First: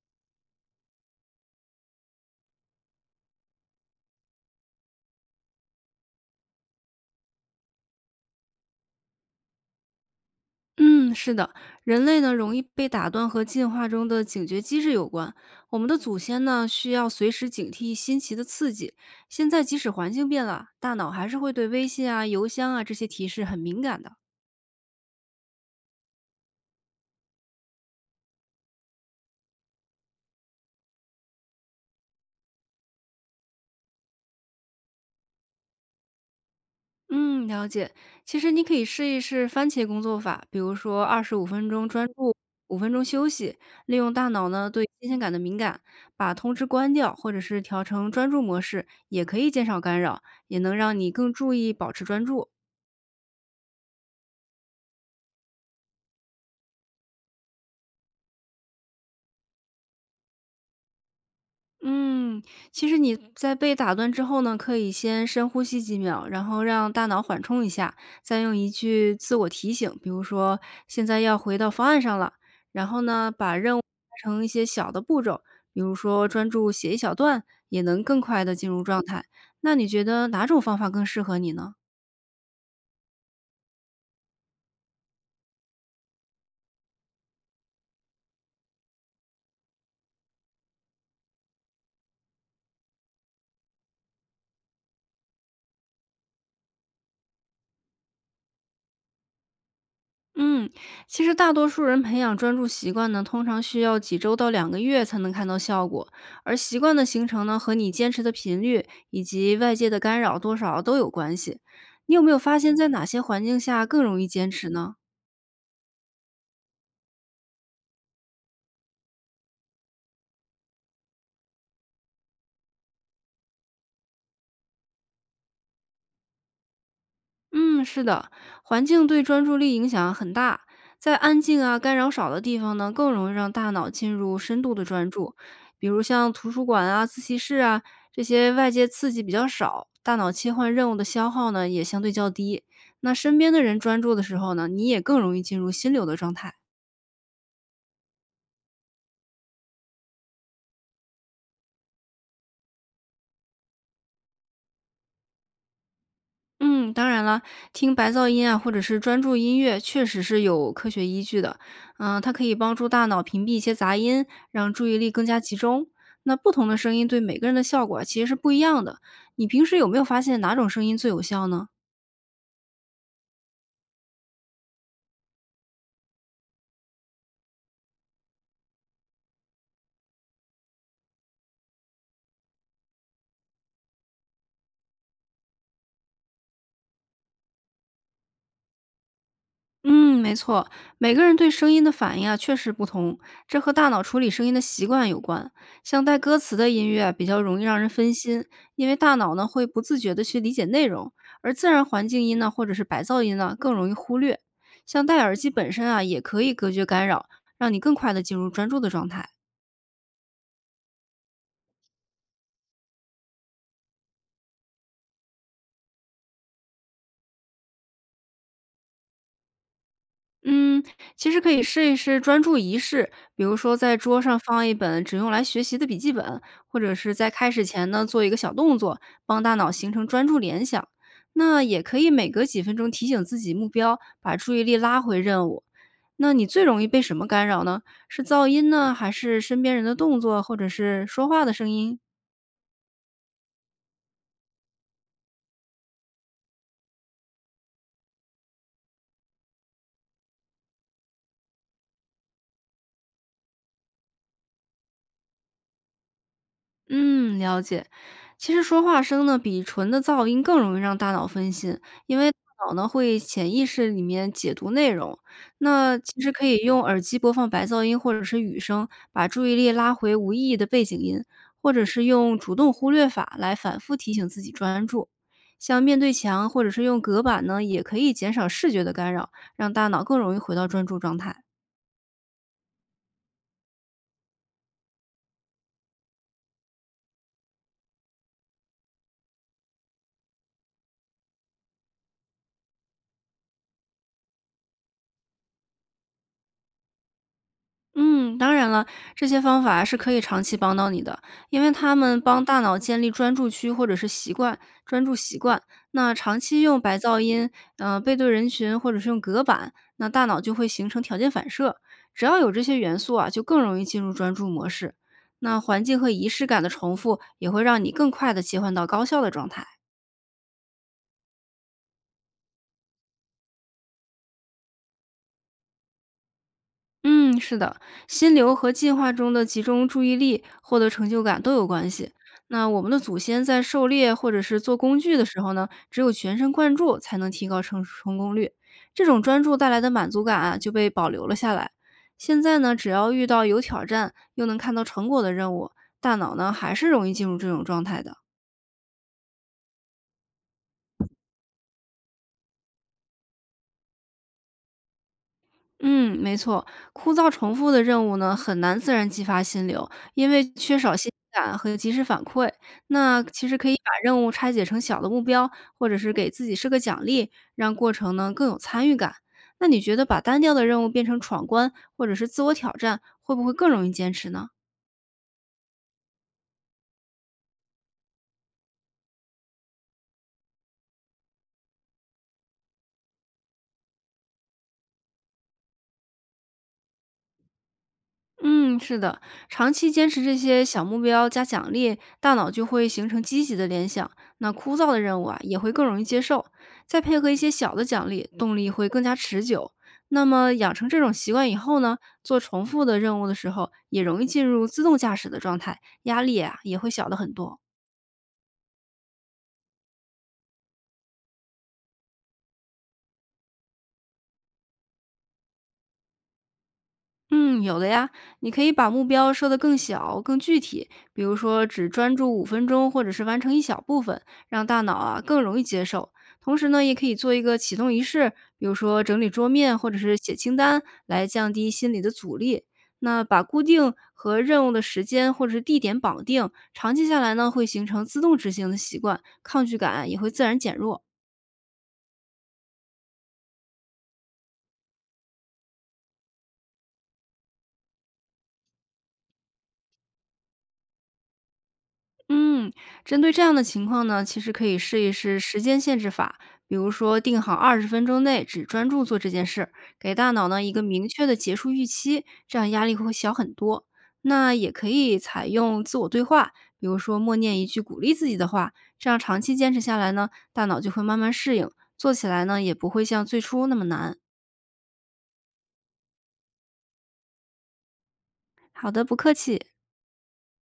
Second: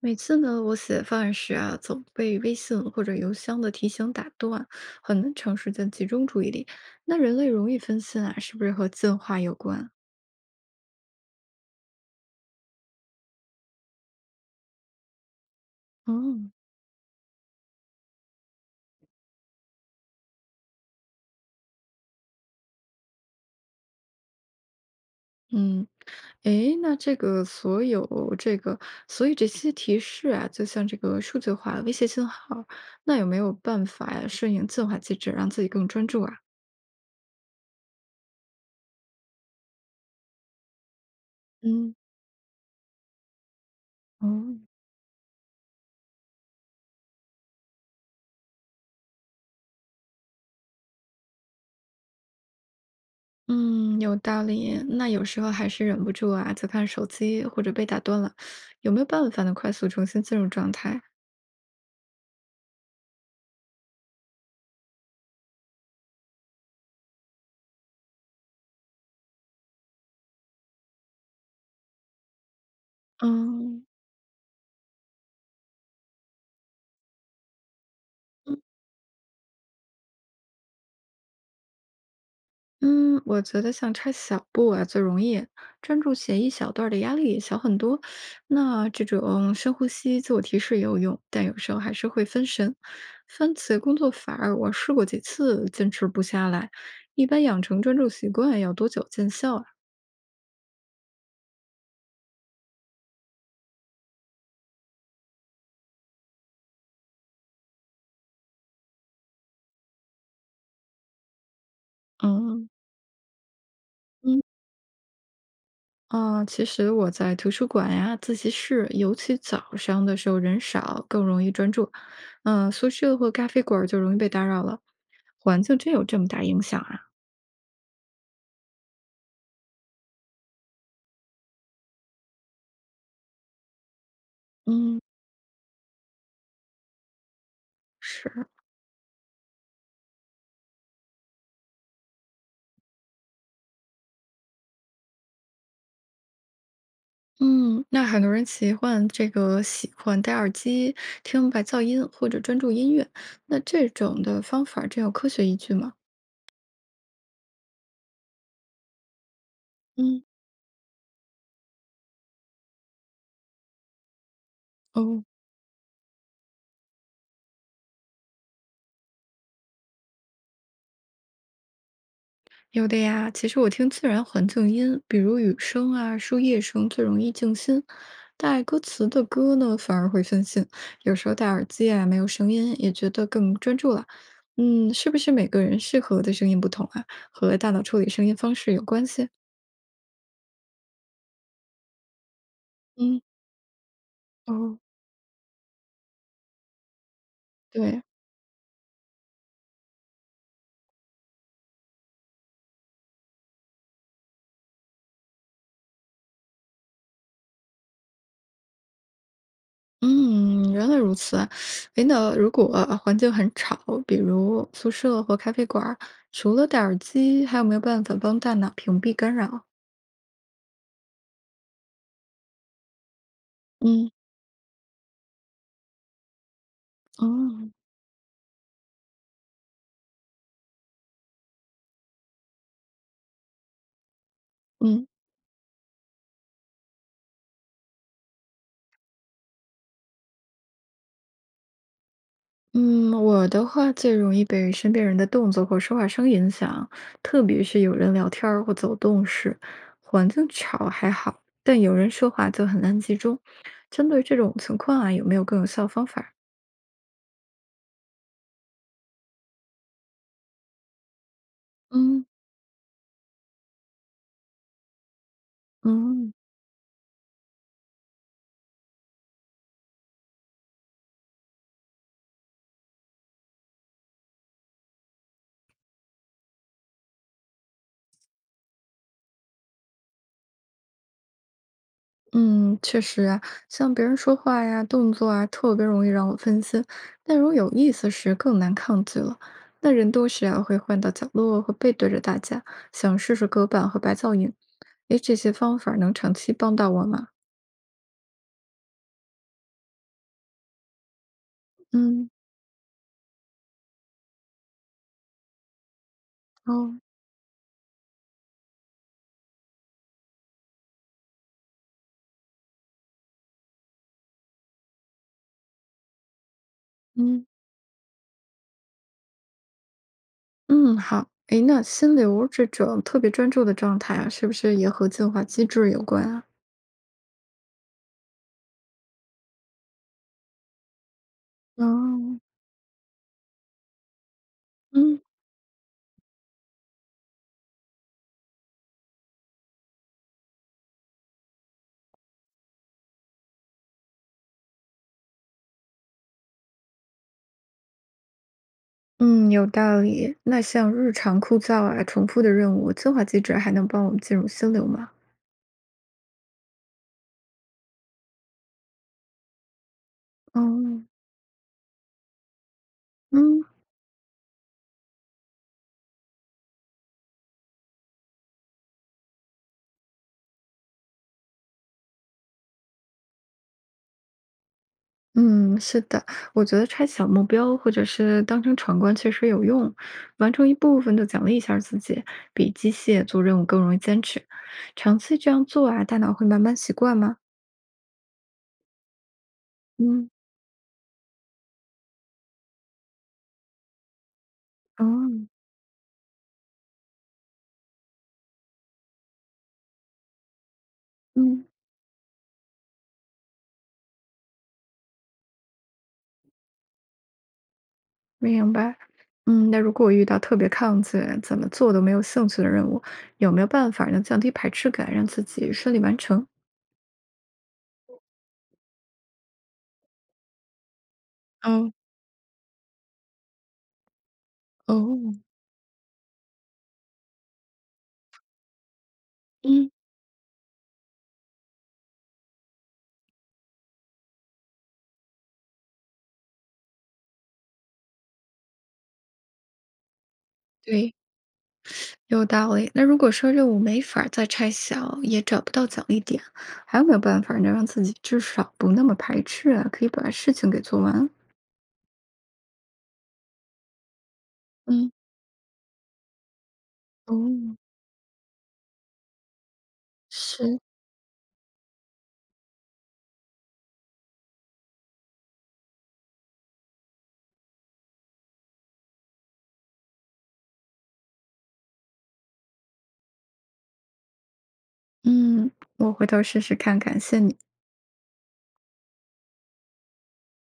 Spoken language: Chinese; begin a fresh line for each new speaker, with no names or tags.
每次呢，我写方案时啊，总被微信或者邮箱的提醒打断，很难长时间集中注意力。那人类容易分心啊，是不是和进化有关？
嗯，是的，人类呢容易被打断和进化中的警觉机制有关。我们的祖先
嗯
呢需要随时警惕新奇的刺激，现在即使环境变了，大脑还是会对微信啊、邮箱啊这些提示很敏感的。
嗯，诶，那所以这些提示啊，就像这个数字化的威胁信号，那有没有办法呀、顺应进化机制，让自己更专注啊？
嗯，了解。其实你可以试一试番茄工作法，比如说25分钟
嗯，
专注，五分钟休息，利用大脑
哦。
呢对新鲜感的敏感，把通知关掉或者是调成专注模式，也可以减少干扰，也能让你更注意保持专注。
嗯，有道理。那有时候还是忍不住啊，在看手机或者被打断了，有没有办法能快速重新进入状态？
嗯，其实你在被打断之后呢，可以先深呼吸几秒，然后让大脑缓冲一下，再用一句自我提醒，比如说现在要回到方案上了，然后呢，把任务
嗯，
拆成一些小的步骤，比如说专注写一小段，也能更快的
嗯，
进入状态。那你觉得哪种方法更适合你呢？
嗯，我觉得像拆小步啊最容易，专注写一小段儿的压力也小很多。那这种深呼吸、自我提示也有用，但有时候还是会分神。分茄工作法儿我试过几次，坚持不下来。一般养成专注习惯要多久见效啊？
嗯，其实大多数人培养专注习惯呢，通常需要几周到2个月才能看到效果，而习惯的形成呢，和你坚持的频率以及外界的干扰多少都有关系。你有没有发
嗯
现，在哪些环境下更容易
嗯。
坚持呢？
啊，其实我在图书馆呀、自习室，尤其早上的时候人少，更容易专注。嗯，宿舍或咖啡馆儿就容易被打扰了。环境真有这么大影响啊？
嗯，是的，环境对专注力影响很大。在安静啊、干扰少的地方呢，更容易让大脑进入深度的
嗯，
专注。比如像图书馆啊、自习室啊这
是。
些外界刺激比较少，大脑切换任务的消耗呢也相对较低。那身边的人专注的时候呢，你也更容易进入心流的状态。
嗯，那很多人喜欢戴耳机听白噪音或者专注音乐，那这种的方法儿真有科学依据吗？
嗯，当然了，听白噪音啊，或者是专注音乐，确实
嗯，
是有科学依据的。它可以帮助大脑屏蔽一些杂音，让注意力
哦。
更加集中。那不同的声音对每个人的效果啊其实是不一样的。你平时有没有发现哪种声音最有效呢？
有的呀，其实我听自然环境音，比如雨声啊、树叶声最容易静心，带歌词的歌呢反而会分心。有时候戴耳机啊，没有声音也觉得更专注了。嗯，是不是每个人适合的声音不同啊，和大脑处理声音方式有关系？
嗯，没错，每个人对声音的反应啊，确实不同，
嗯，
这和大脑处理声音的
哦，
习惯有关。像带歌词的音乐啊比较容易让人
对，
分心，因为大脑呢会不自觉的去理解内容，而自然环境音呢或者是白噪音呢更容易忽略。像戴耳机本身啊，也可以隔绝干扰，让你更快的进入专注的状态。
嗯，原来如此啊。诶，那如果环境很吵，比如宿舍或咖啡馆儿，除了戴耳机，还有没有办法帮大脑屏蔽干扰？
嗯，其实可以试一试专注仪式，比如说在
嗯，
桌上放一本只用来学习的笔记本，或者是
哦，
在开始前呢做一个小动作，帮大脑形成专注联想。那也可以每隔几分钟提醒自己目标，把注意力拉
嗯。
回任务。那你最容易被什么干扰呢？是噪音呢，还是身边人的动作，或者是说话的声音？
嗯，我的话最容易被身边人的动作或说话声影响，特别是有人聊天儿或走动时，环境吵还好，但有人说话就很难集中。针对这种情况啊，有没有更有效方法儿
嗯，了解。其实说话声呢，比纯的噪音更容易让大脑分心，因
嗯，
为大脑呢会潜意识里面解读内容。那其实
嗯。
可以用耳机播放白噪音或者是雨声，把注意力拉回无意义的背景音，或者是用主动忽略法来反复提醒自己专注。像面对墙或者是用隔板呢，也可以减少视觉的干扰，让大脑更容易回到专注状态。
嗯，确实啊，像别人说话呀、动作啊，特别容易让我分心。但如果有意思时，更难抗拒了。那人多时啊，会换到角落或背对着大家，想试试隔板和白噪音。诶，这些方法能长期帮到我吗？
嗯，当然了，这些方法是可以长期帮到你的，因为它们
嗯，
帮大脑建立专注区或者是习惯，专注习惯。那长期用
哦，
白噪音，背对人群或者是用隔板，那大脑就会形成条件反射。只要有这些元素啊，就更容易进入专注模式。那环境和仪式感的重复
嗯
也会让你更快的切换到高效的状态。
嗯，好。诶，那心流这种特别专注的状态啊，是不是也和进化机制有关啊？
嗯，是的，心流和进化中的集中注意力、获得成就感都有关系。
哦，
那我们的祖先在狩猎或者是做工具
嗯。
的时候呢，只有全神贯注才能提高成功率。这种专注带来的满足感啊，就被保留了下来。现在呢，只要遇到有挑战又能看到成果的任务，大脑呢还是容易进入这种状态的。
嗯，有道理。那像日常枯燥啊、重复的任务，自化机制还能帮我们进入心流吗？
嗯，没错，枯燥重复的任务呢，很难自然激发心流，因为缺少
哦，
新鲜感和及时反馈。那其实
嗯
可以把任务拆解成小的目标，或者是给自己设个奖励，让过程呢更有参与感。那你觉得把单调的任务变成闯关或者是自我挑战，会不会更容易坚持呢？
嗯，是的，我觉得拆小目标或者是当成闯关确实有用，完成一部分就奖励一下自己，比机械做任务更容易坚持。长期这样做啊，大脑会慢慢习惯吗？
嗯，是的，长期坚持
嗯，
这些小目标加奖励，大脑就会形成积极的联想，那枯燥的任务啊
哦，
也会更容易接受，再配合一些小的奖励，动力会更加持久。那么养成这种习惯以
嗯，
后呢，做重复的任务的时候，也容易进入自动驾驶的状态，压力啊也会小的很多。
明白。嗯，那如果我遇到特别抗拒、怎么做都没有兴趣的任务，有没有办法能降低排斥感，让自己顺利完成？
嗯，有的呀，你可以把目标设得更小、更具体，比如说只
哦，
专注五分钟，或者是完成一小部分，让大脑啊更
哦，
容易接受。同时呢，也可以做一个启动仪式，比如说整理桌面或
嗯。
者是写清单，来降低心理的阻力。那把固定和任务的时间或者是地点绑定，长期下来呢，会形成自动执行的习惯，抗拒感啊也会自然减弱。
对，有道理。那如果说任务没法儿再拆小，也找不到奖励点，还有没有办法儿能让自己至少不那么排斥啊，可以把事情给做完？
嗯，针对这样的情况呢，其实可以试
嗯，
一试时间限制法，比如说定好
哦，
20分钟内只专注做这件事，给大脑呢一
是。
个明确的结束预期，这样压力会小很多。那也可以采用自我对话，比如说默念一句鼓励自己的话，这样长期坚持下来呢，大脑就会慢慢适应，做起来呢也不会像最初那么难。
嗯，我回头试试看，感谢你。
好的，不客气。